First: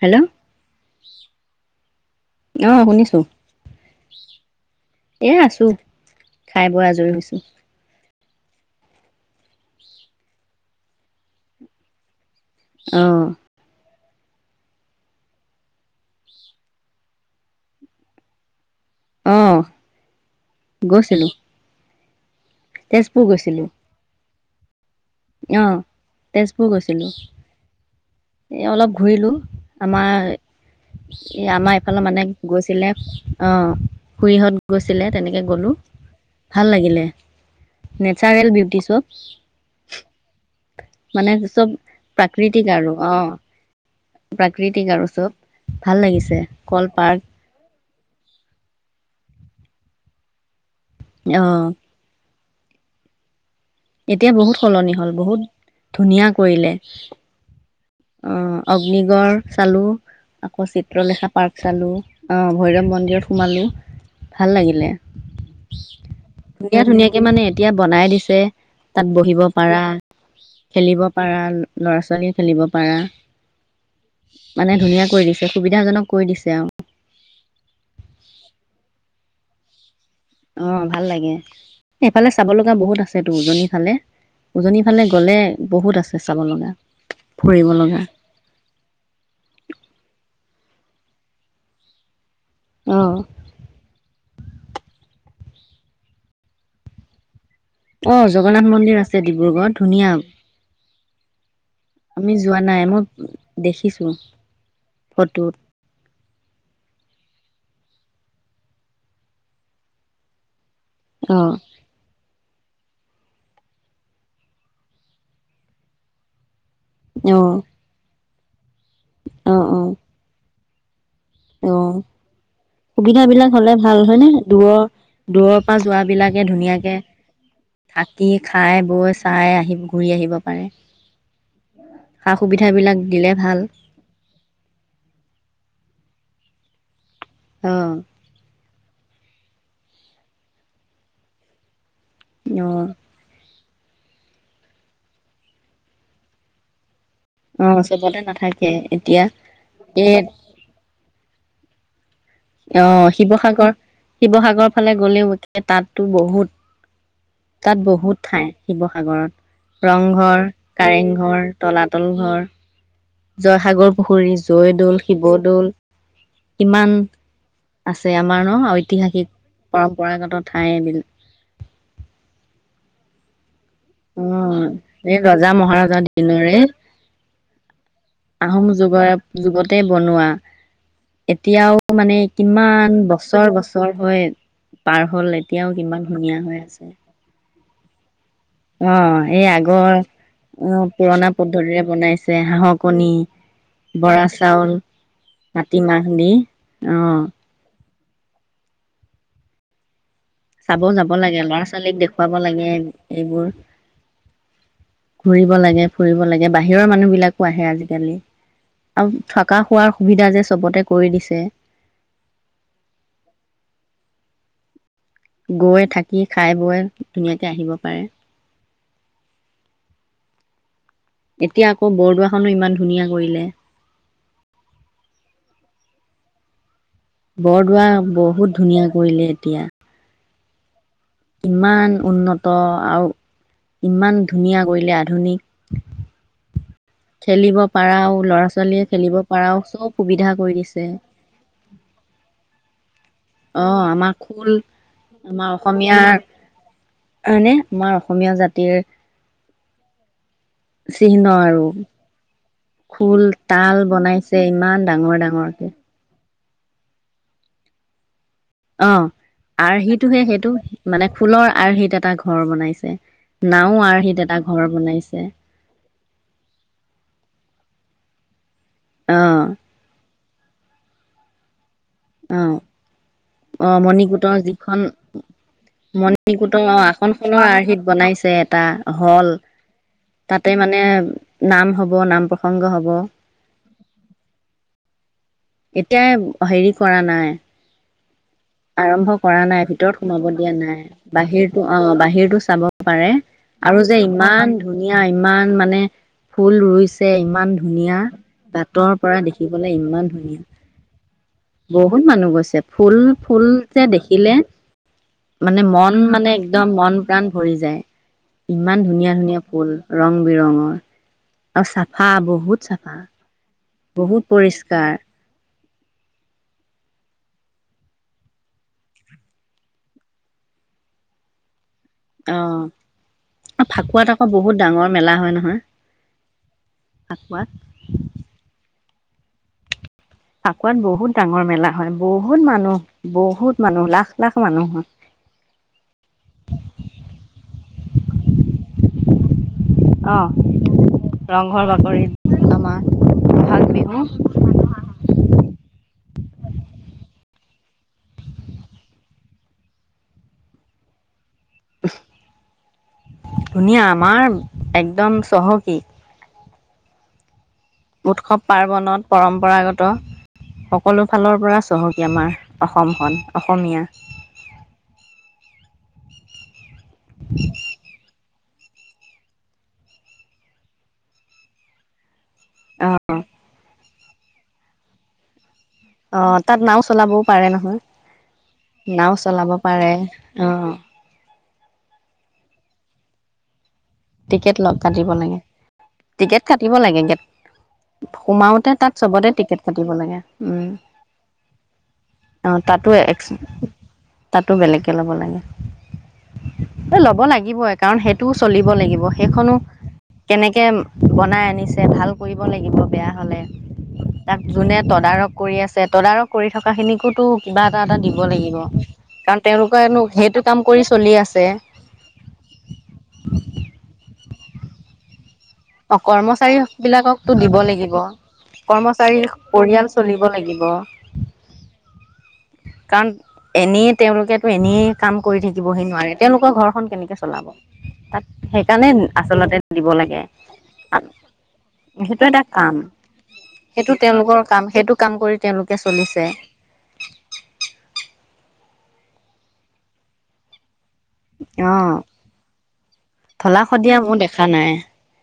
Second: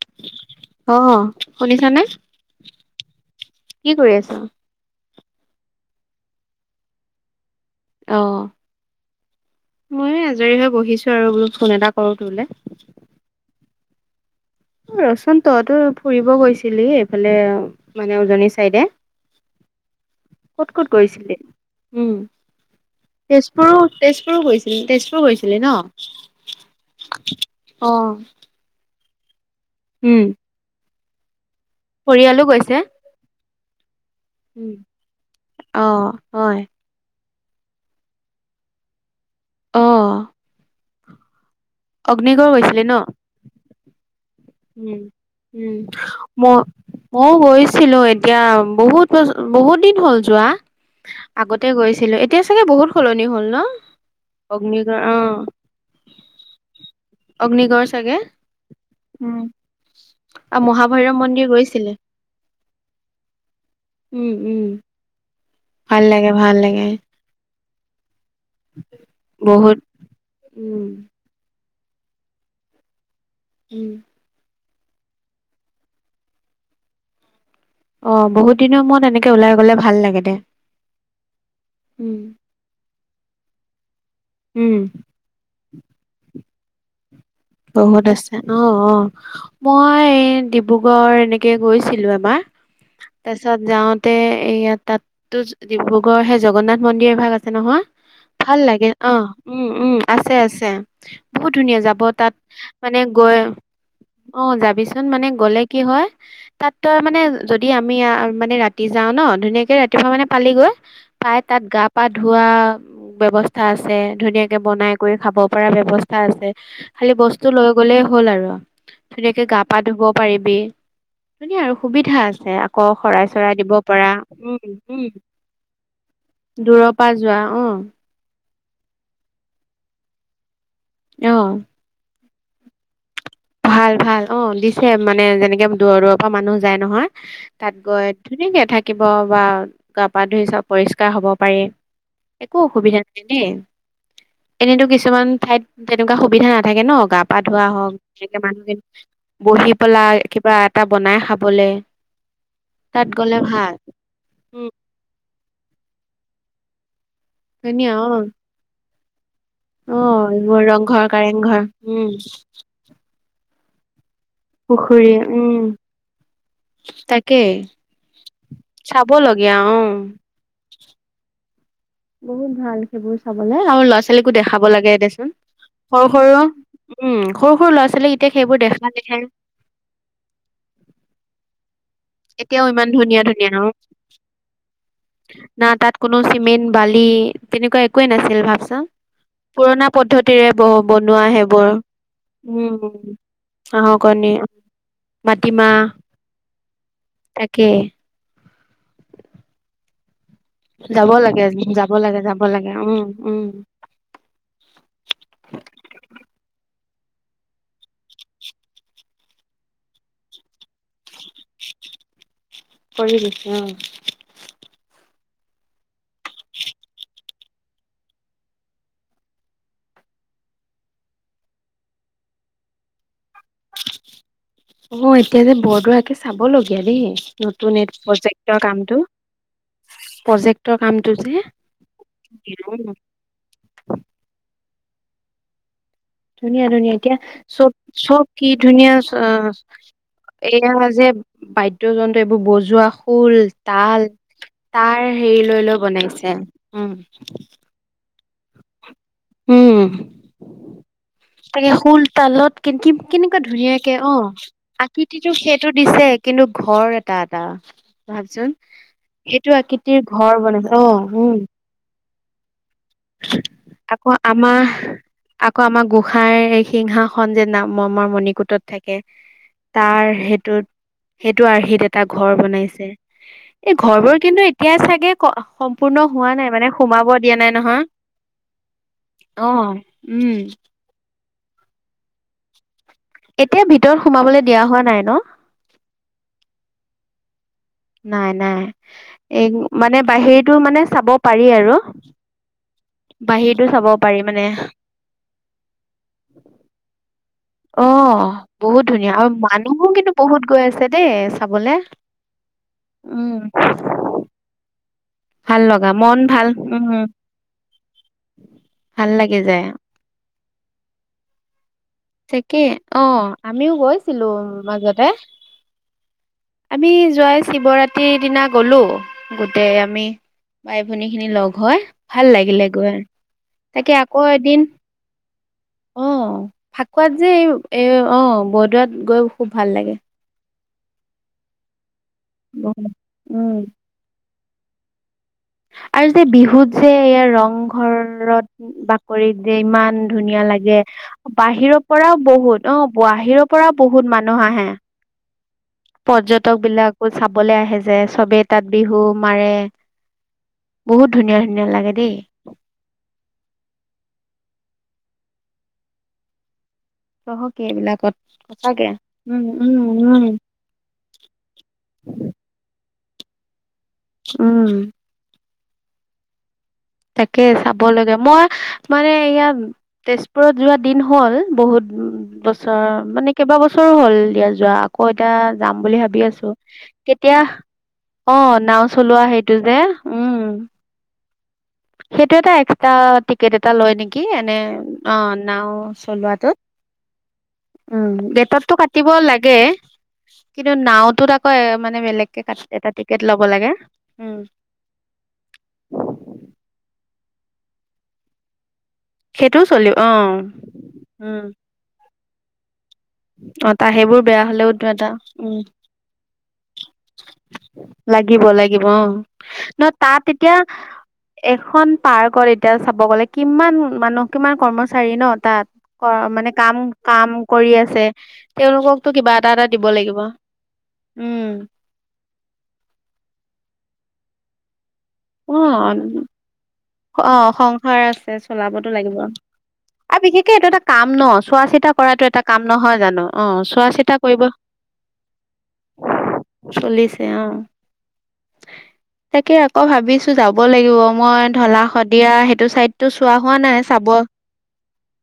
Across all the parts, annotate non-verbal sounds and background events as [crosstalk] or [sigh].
Hello আহ শুনিছানে ত কি কৰি আছা এ আছো খাই বৈ আজৰি হৈছো অ ময় আজৰি হৈ বহিছো আৰু বোলো ফোন এটা কৰো তোৰলে আহ অ ৰসুন তহতো ফুৰিব গৈছিলি এইফালে মানে উজনি চাইডে অ ক'ত ক'ত গৈছিলো গৈছিলি উম তেজপুৰ তেজপুৰ হৈছিল তেজ ছিলি অ ন তেজপুৰ গৈছিলো অ ঘূৰিলোঁ উম আমাৰ [unintelligible] এই আমাৰ এইফালে মানে পৰিয়ালো গৈছে গৈছিলে। অঁ উম খুুৰীহঁত গৈছিলে তেনেকে গলো অ হয় ভাল লাগিলে নেচাৰেল বিউটি চপ। অঁ মানে চব প্ৰাকৃতিক ন আৰু অ প্ৰাকৃতিক উম আৰু চব উম ভাল লাগিছে মই কল পাৰ্ক মই বছ ছিলো এতিয়া বহুত বছ বহুত দিন হ'ল যোৱা অ আগতে গৈছিলো এ এতিয়া চাগে বহুত সলনি হ'ল ন? এতিয়া বহুত সলনি অগ্নিগড় হল বহুত অ', ধুনীয়া কৰিলে। অগ্নিগড় চাগে? অ অগ্নিগ চালো আৰু আকৌ মহাভৈৰৱ চিত্ৰলেখা মন্দিৰ পাৰ্ক চালো গৈছিলে। আহ ভৈৰৱ মন্দিৰত সোমালো উম, ভাল উম, লাগিলে ভাল লাগে, ভাল ধুনীয়া লাগে ধুনীয়াকে মানে এতিয়া বনাই দিছে তাত বহিব বহুত পাৰা উম, খেলিব পাৰা খেলিব পাৰা। ল'ৰা ছোৱালীয়ে খেলিব পাৰা ইম! মানে ধুনীয়া কৰি দিছে সুবিধাজনক কৰি দিছে আৰু! অ বহুত দিনৰ মূৰত এনেকে ওলাই গলে ভাল লাগে। দে। অ ভাল লাগে উম, এইফালে চাব লগা বহুত আছেতো উজনি ফালে উম, উজনিৰ ফালে গ'লে বহুত আছে চাবলগা। বহুত আছে অ অ মই [unintelligible] ডিব্ৰুগড় এনেকে গৈছিলো এবাৰ! অ'। তাপিছত যাওঁতে ইয়া তাত টো ডিব্ৰুগড় হে জগন্নাথ মন্দিৰৰ ভাগ আছে আছে নহয় অ', ভাল জগন্নাথ লাগে মন্দিৰ অ আছে উম ডিব্ৰুগড়ত উম ধুনীয়া, আছে আছে বহুত ধুনীয়া যাব আমি তাত। যোৱা নাই মানে মই গৈ দেখিছো অ যাবিচোন মানে ফটোত, গ'লে কি হয় তাত তই মানে যদি আমি মানে ৰাতি যাওঁ ন ধুনীয়াকে ৰাতিপুৱা মানে পালি গৈ। পাই অ'। তাত গা পা ধোৱা ব্যৱস্থা আছে ধুনীয়াকে বনাই কৰি খাব পৰা ব্যৱস্থা আছে! টো অ', লে গ'লে হ'ল। হ'ল আৰু। ধুনীয়াকে গা অ', পা অ', ধুব পাৰিবি ধুনীয়া অ আৰু সুবিধা আছে আকৌ সুবিধা শৰাই বিলাক চৰাই দিব হলে ভাল পৰা হয় নে উম দূৰৰ উম দূৰৰ পৰা যোৱাবিলাকে দূৰৰ ধুনীয়াকে পৰা যোৱা অ থাকি, খাই, বৈ চাই আহিব পাৰে। ঘূৰি আহিব পাৰে। অ। সা সুবিধা বিলাক ভাল ভাল অ দিছে মানে যেনেকে দূৰৰ দূৰৰ অহ মানুহ যায় নহয়! তাত অ', গৈ ধুনিয়াকে থাকিব বা গা পা ধুই চব পৰিষ্কাৰ হ'ব পাৰি একো অ', অসুবিধা নাই দেই! এনেইতো কিছুমান ঠাইত তেনেকুৱা সুবিধা নাথাকে ন গা পা ধোৱা অ', হওঁক। চবতে ধুনীয়াকে মানুহ নাথাকে খিনি এতিয়া বহি এই পেলাই, কিবা এটা বনাই খাবলে, তাত অহ, গ'লে ভাল 'শিৱসাগৰ, উম শিৱসাগৰৰ ফালে গ'লেও এ, ' তাতটো বহুত তাত বহুত ঠাই, শিৱসাগ, সাগৰত, অহ, 'এইবোৰ, ৰংঘৰ, কাৰেংঘৰ। তলাতল উম, ঘৰ, ' জয়সাগৰ, পুখুৰী, জয়দৌল, উম শিৱদৌল। কিমান তাকেই আছে আমাৰ ন? আৰু ঐতিহাসিক, চাবলগীয়া অ পৰম্পৰাগত ঠাই বিল, বহুত ভাল, সেইবোৰ চাবল, - নাই আৰু ল'ৰা অ ছোৱালীকো দেখাব লাগে এই দেচোন। ৰজা মহাৰজা সৰু-সৰু, দিনৰে উম', সৰু-সৰু ল'ৰা ছোৱালীক এতিয়া সেইবোৰ আহোম যুগৰ দেখালেহে, যুগতে বনোৱা এতিয়াও মানে কিমান বছৰ-বছৰ হয় পাৰ হ'ল, না এতিয়াও তাত কিমান ধুনীয়া হৈ আছে। কোৱে নাচ, অ', এই আগৰ ব অ- বনোৱা পুৰণা সেইবোৰ পদ্ধতিৰে বনাইছে, হাঁহৰ কণী, উম হাঁহৰ কণী বৰা চাউল, মাটিমাহ মাতিমাহ দি অ', তাকে। চাব যাব লাগে, ল'ৰা ছোৱালীক দেখুৱাব লাগে এইবোৰ। ঘুৰিব লাগে, ফুৰিব লাগে বাহ বাহিৰৰ মানুহ বিলাকো আহে আজিকালি, আৰু থকা- খোৱাৰ সুবিধা যে চবতে, কৰি দিছে কৰিদিছে অ, ' গৈ, থাক, কি খায়-বয় ধুনীয়াক, তে আহিব পাৰে। এতিয়া আকৌ, বৰদোৱা খনো ইমান ধুনীয়া কৰিলে। অ, 'এতিয়া যে বৰদোৱা একে চা, চাব লগ দিয়াদেই, নতুন বৰদোৱা এদ বহুত প্ৰজেক্টৰ ধুনীয়া কামটো কৰিলে এতিয়া প্ৰজেক্ট, তোৰ কাম, ইমান উন্নত আৰু ইমান ধুনীয়া। কৰিলে, আধুনিক, ধুনীয়া-ধুনীয়া এতিয়া খেলিব চব, পাৰাও চব ল'ৰা কি ছোৱালীয়ে ধুনিয়া খেলিব অ, পাৰাও চব সুবিধা কৰি এয়া দিছে যে বাদ্যযন্ত্ৰ এইবোৰ বজোৱা, খোল, অ তাল আমাৰ খোল তাৰ হেৰি আমাৰ লৈ লৈ অসমীয়াৰ বনাইছে, উম, ' হয়নে আমাৰ অসমীয়া জাতিৰ, উম। চিহ্ন আৰু তাকে, শোল, তালত কেনকে, খোল কেনেকুৱা তাল ধুনীয়াকে অ, বনাইছে ইমান ডাঙৰ আকৃতিটো ডাঙৰকে সেইটো দিছে। কিন্তু ঘৰ এটা-এটা। অ আৰ্হিটোহে ঘৰ সেইটো বনাইছে অ মানে উম ফুলৰ আৰ্হিত এটা ঘৰ বনাইছো আকৌ আমাৰ বনাইছে আকৌ আমাৰ গোসাঁইৰ এই সিংহাসন যে নামমৰ মণ কোটাত থাকে অ তাৰ সেই ত সেইটো আৰ্হি তেত এটা ঘৰ অ বনাইছে। অ এই ঘৰবোৰ মণিকূটৰ কিন্তু এতিয়া যিখন চাগে ক, সম্পূৰ্ণ হোৱা নাই, মণিকূটৰ মানে সোমাব দিয়া আসনখনৰ নাই আৰ্হিত নহয়। বনাইছে এটা হ'ল অ উম তাতে মানে নাম হ'ব নাম প্ৰসংগ হ'ব। এতিয়া ভিতৰত সোমাবলৈ দিয়া হোৱা নাই ন' এতিয়া হেৰি কৰা নাই নাই নাই আৰম্ভ কৰা এই নাই, মানে ভিতৰত সোমাব দিয়া বাহিৰটো মানে নাই। চাব পাৰি বাহিৰতো আৰু অ', বাহিৰতটো চাব পাৰে বাহিৰটো আৰু চাব যে পাৰি মানে ইমান ধুনীয়া ইমান মানে ফুল ৰুইছে। ইমা ইমান অ ধুনীয়া বহুত বাতৰ ধুনীয়া পৰা আৰু দেখিবলৈ মানুহো ইমান কিন্তু ধুনীয়া বহুত গৈ আছে দেই চাবলে বহুত মানুহ গৈছে। ফুল উম ফুল যে দেখিলে ভাল মানে লগা মন মানে ভাল একদম উম মন প্ৰাণ ভৰি যায় ইমান ভাল ধুনীয়া, ধুনীয়া লাগি যায় ফুল ৰং বিৰঙৰ। অচ্ছা। [inaudible] অ', আমিও বহুত গৈছিলোঁ পৰিষ্কাৰ মাজতে আমি জোৱাই শিৱৰাত্ৰিৰ দিনা গলোঁ গোটেই আমি বাই ভনী খিনি লগ হয়। ভাল লাগিলে গৈ অ তাকে ফাকুৱাত আকৌ বহুত এদিন ডাঙৰ মেলা হয় নহয় অ', ফাকুৱাত যে এ অ', ব গৈ খুব ভাল লাগে। ফাকোৱাত বহুত ডাঙৰ মেলা হয়। বহুত মানুহ বহুত উম বহুত মানুহ লাখ লাখ। মানুহ হয় ঘৰত বাকৰিত যে ইমান অ ধুনীয়া লাগে, ৰংঘৰ বাহিৰৰ বাকৰিত পৰাও বহুত, আমাৰ অ, বাহিৰৰ বহাগ পৰাও বিহু বহুত মানুহ আহে। পৰ্যটক বিলাকো চাবলে আহে যে, চবেই তাত বিহু মাৰে, বহুত ধুনীয়া ধুনীয়া লাগে দেই ধুনীয়া আমাৰ, একদম চহকী। চহক উৎসৱ পাৰ্বনত উম পৰম্পৰাগত, উম সকলো ফালৰ পৰা চহকী আমাৰ অসম। খন। অসমীয়া উম তাকে, চাব লাগে। মই মানে এইয়া, তেজপুৰত যোৱা দিন হ'ল, বহুত উ বছৰ, অ মানে কেইবা বছ ছৰো হ'ল দিয়া যোৱা, আকৌ এতিয়া যাম বুলি ভাবি অ আছোঁ। তাত নাও চলাবও কেতিয়া, পাৰে নহয় অ' নাও চলোৱা চলাব হেইটো যে, পাৰে উম অ সেইটো এটা এক্সট্ৰা টিকেট এটা লয় নেকি এনে টিকেট লগ কাটিব অ লাগে নাও টিকেট চলোৱাটোত কাটিব লাগে গেট উ সোমাওতে গেটতটো তাত কাটিব চবতে লাগে টিকেট কাটিব লাগে উম কিন্তু নাওটোত আকৌ মানে বেলেগকে অ এটা তাতো টিকেট লব লাগে উ তাতো বেলেগকে ল'ব লাগে ল'ব লাগিবই কাৰণ সেইটোও চলিব লাগিব। সেইখনো সেইটোও চলিব অ কেনেকে উম বনাই আনিছে ভাল কৰিব লাগিব বেয়া হলে অ তা সেইবোৰ তাক বেয়া হলেও যোনে এটা তদাৰক উম কৰি আছে তদাৰক কৰি থ লাগিব লাগিব অ কাৰণ ন তেওঁলোকেনো তাত সেইটো এতিয়া কাম কৰি চলি আছে এখন পাৰ্কত এতিয়া চাব গলে কিমান মানুহ কিমান কৰ্মচাৰী ন তাত অ মানে কৰ্মচাৰী কাম কাম বিলাককতো দিব কৰি লাগিব আছে তেওঁলোককতো কৰ্মচাৰীৰ কিবা এটা এটা দিব পৰিয়াল লাগিব চলিব উম। কাৰণ এনেই তেওঁলোকেতো এনেই কাম কৰি অ থাকিবহি নোৱাৰে তেওঁলোকৰ ঘৰখন কেনেকে অ চলাব সংসাৰ আছে তাত সেইকাৰণে আচলতে দিব লাগে। কে এইটো এটা কাম ন চোৱা চিতা কৰাটো এটা কাম নহয় জানো অ চোৱা সেইটো চিতা তেওঁলোকৰ কৰিব কাম সেইটো কাম কৰি তেওঁলোকে চলিছে চলিছে অ তাকে অ ভাবিছো যাব লাগ মই অ ঢলা শদিয়া সেইটো চাইডটো চোৱা হোৱা ঢলা নাই শদিয়া চাব মোৰ দেখা নাই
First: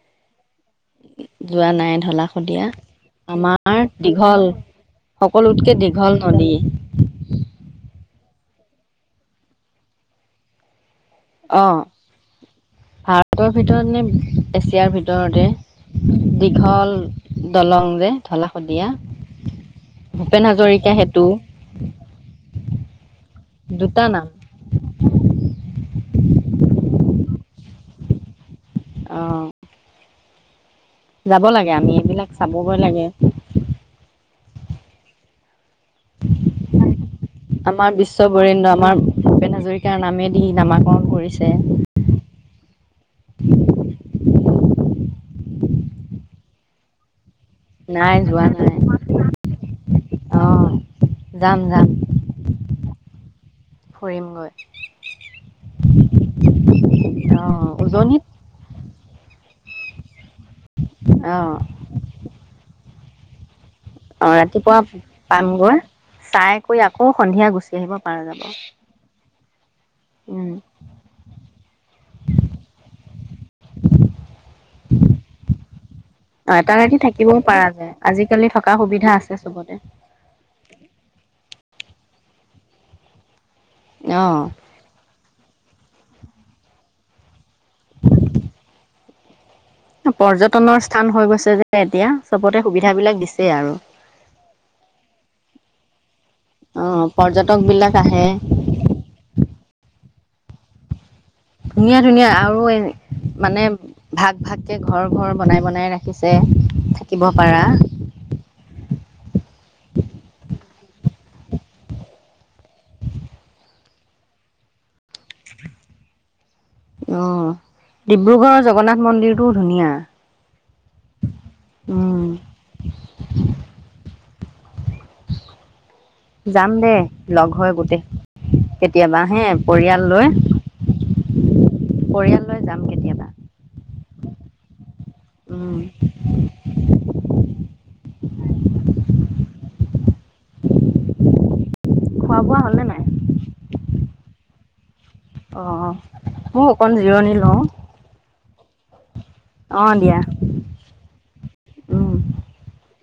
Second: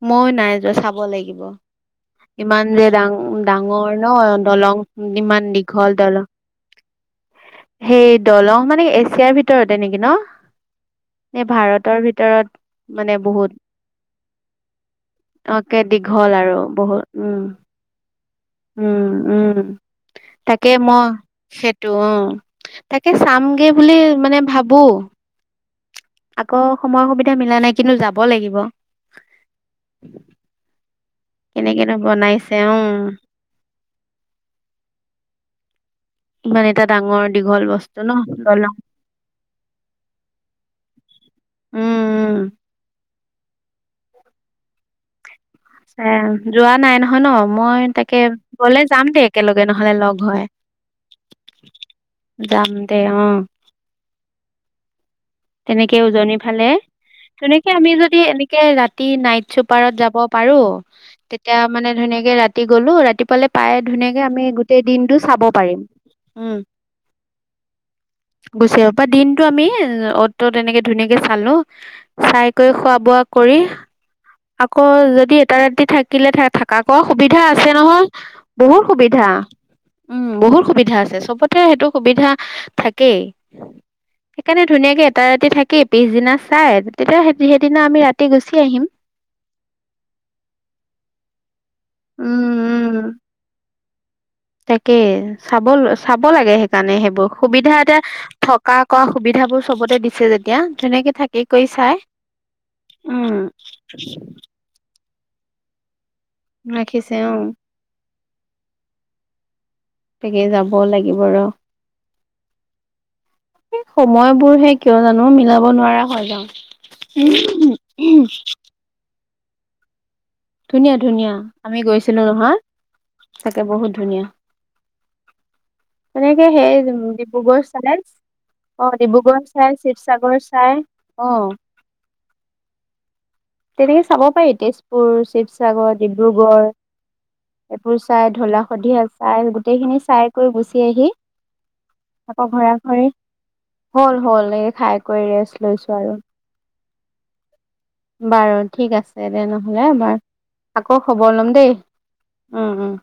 ময়ো নাই চাব লাগিব যোৱা নাই ঢলা ইমান শদিয়া যে ডাং আমাৰ ডাঙৰ ন দীঘল দলং ইমান সকলোতকে দীঘল দলং নদী সেই দলং মানে এছিয়াৰ ভিত ৰতে নেকি ন নে অ ভাৰতৰ ভিতৰত মানে ভাৰতৰ বহুত ভিতৰত নে এছিয়াৰ অকে ভিতৰতে দীঘল আৰু দীঘল বহুত উম দলং যে ঢলা শদিয়া উম উম ভূপেন তাকে হাজৰিকা মই সেতু সেইটো অ তাকে চাম [unintelligible] গে বুলি দুটা নাম মানে ভাবো আকৌ সময় সুবিধা মিলা নাই কিন্তু যাব লাগিব। অ যাব লাগে আমি কেনেকেনো এইবিলাক বনাইছে চাবগৈ উম লাগে। ইমান এটা ডাঙৰ দীঘল আমাৰ বস্তু ন বিশ্ব বৰেণ্য দলং আমাৰ ভূপেন হাজৰিকাৰ নামে দি নামাকৰণ কৰিছে। [inaudible] উম উম এ যোৱা নাই নহয় ন? মই নাই তাকে যোৱা নাই গলে যাম দে একেলগে নহলে লগ অ হয়। যাম যাম যাম দে অ ফুৰিমগৈ তেনেকে উজনিৰ ফালে, তেনেকে অ' আমি যদি উজনিত এনেকে ৰাতি নাই নাইটচোপাৰত যাব পাৰো। তেতিয়া অ' মানে ধুনীয়াকে ৰাতি গলো ৰাতি। ৰাতি পালে, অ' ৰাতিপুৱা পামগৈ পাৰিম উম চাই কৰি আকৌ সন্ধিয়া গুচি আহিব পাৰা যাব। টো আমি। ত উম। তেনেকে ধুনীয়াকে চালো চাই কৰি খোৱা বোৱা কৰি। আকৌ যদি এটা ৰাতি থাকিলে অ' এটা থাকা ৰাতি খোৱা থাকিবও সুবিধা পাৰা আছে যায় নহয়। আজিকালি থকা বহুত সুবিধা আছে চবতে উম বহুত সুবিধা আছে। চবত সেইটো সুবিধা থাকেই। সেইকাৰণে অ' ধুনীয়াকে এটা ৰাতি থাকি থাকি পিছদিনা চাই তেতিয়া সেইদিনা আমি ৰাতি গুচি আহিম। পৰ্যটনৰ স্থান হৈ গৈছে যে এতিয়া। উম, চবতে সুবিধা উম, বিলাক দিছেই আৰু। তাকে চাব। চাব লাগে। সেইকাৰণে অ' সেইবোৰ পৰ্যটক সুবিধা বিলাক এতিয়া আহে থকা খোৱা সুবিধা বোৰ চবতে দি আছে, যেতিয়া ধুনিয়াকে থাক ধুনীয়া-ধুনীয়া আৰু এ মানে ভাগ-ভাগকে ঘৰ। ঘৰ বনাই বনাই ৰাখে। ছে ৰাখিছে থাকিব অ', পাৰা। তাকে যাব লাগিব ৰহ। এই সময়বোৰহে কিয় জানো মিলাব নোৱাৰা হয় যাওঁ। অ' ডিব্ৰুগড়ৰ জগন্নাথ মন্দিৰ টো ধুনীয়া। ধুনীয়া-ধুনীয়া আমি গৈছিলো উম। নহয় তাকে বহুত ধুনীয়া। সেনেকে যাম সেই দে লগ ডিব্ৰুগড় হৈ চালে গোটেই অহ' কেতিয়াবা ডিব্ৰুগড় হে চাই পৰিয়াল লৈ শিৱসাগৰ চাই অহ। পৰিয়াল লৈ যাম কেতিয়াবা তেনেকে চাব পাৰি। তেজ পুৰ, উম শিৱসাগৰ, ডিব্ৰুগড়। এবোৰ চাই ঢলা শদিয়া চাই গোটেইখিনি চাই কৰি গুচি আহি। খোৱা বোৱা হ'ল নে নাই? হল-হল এই খাই। কৰি ৰেষ্ট লৈছো অ', আৰু মোক অ', জিৰণি লওঁ। বাৰু ঠিক আছে তেনেহ'লে অঁ বাৰ দিয়া আকৌ খবৰ ল'ম, দেই উম। উম-উম।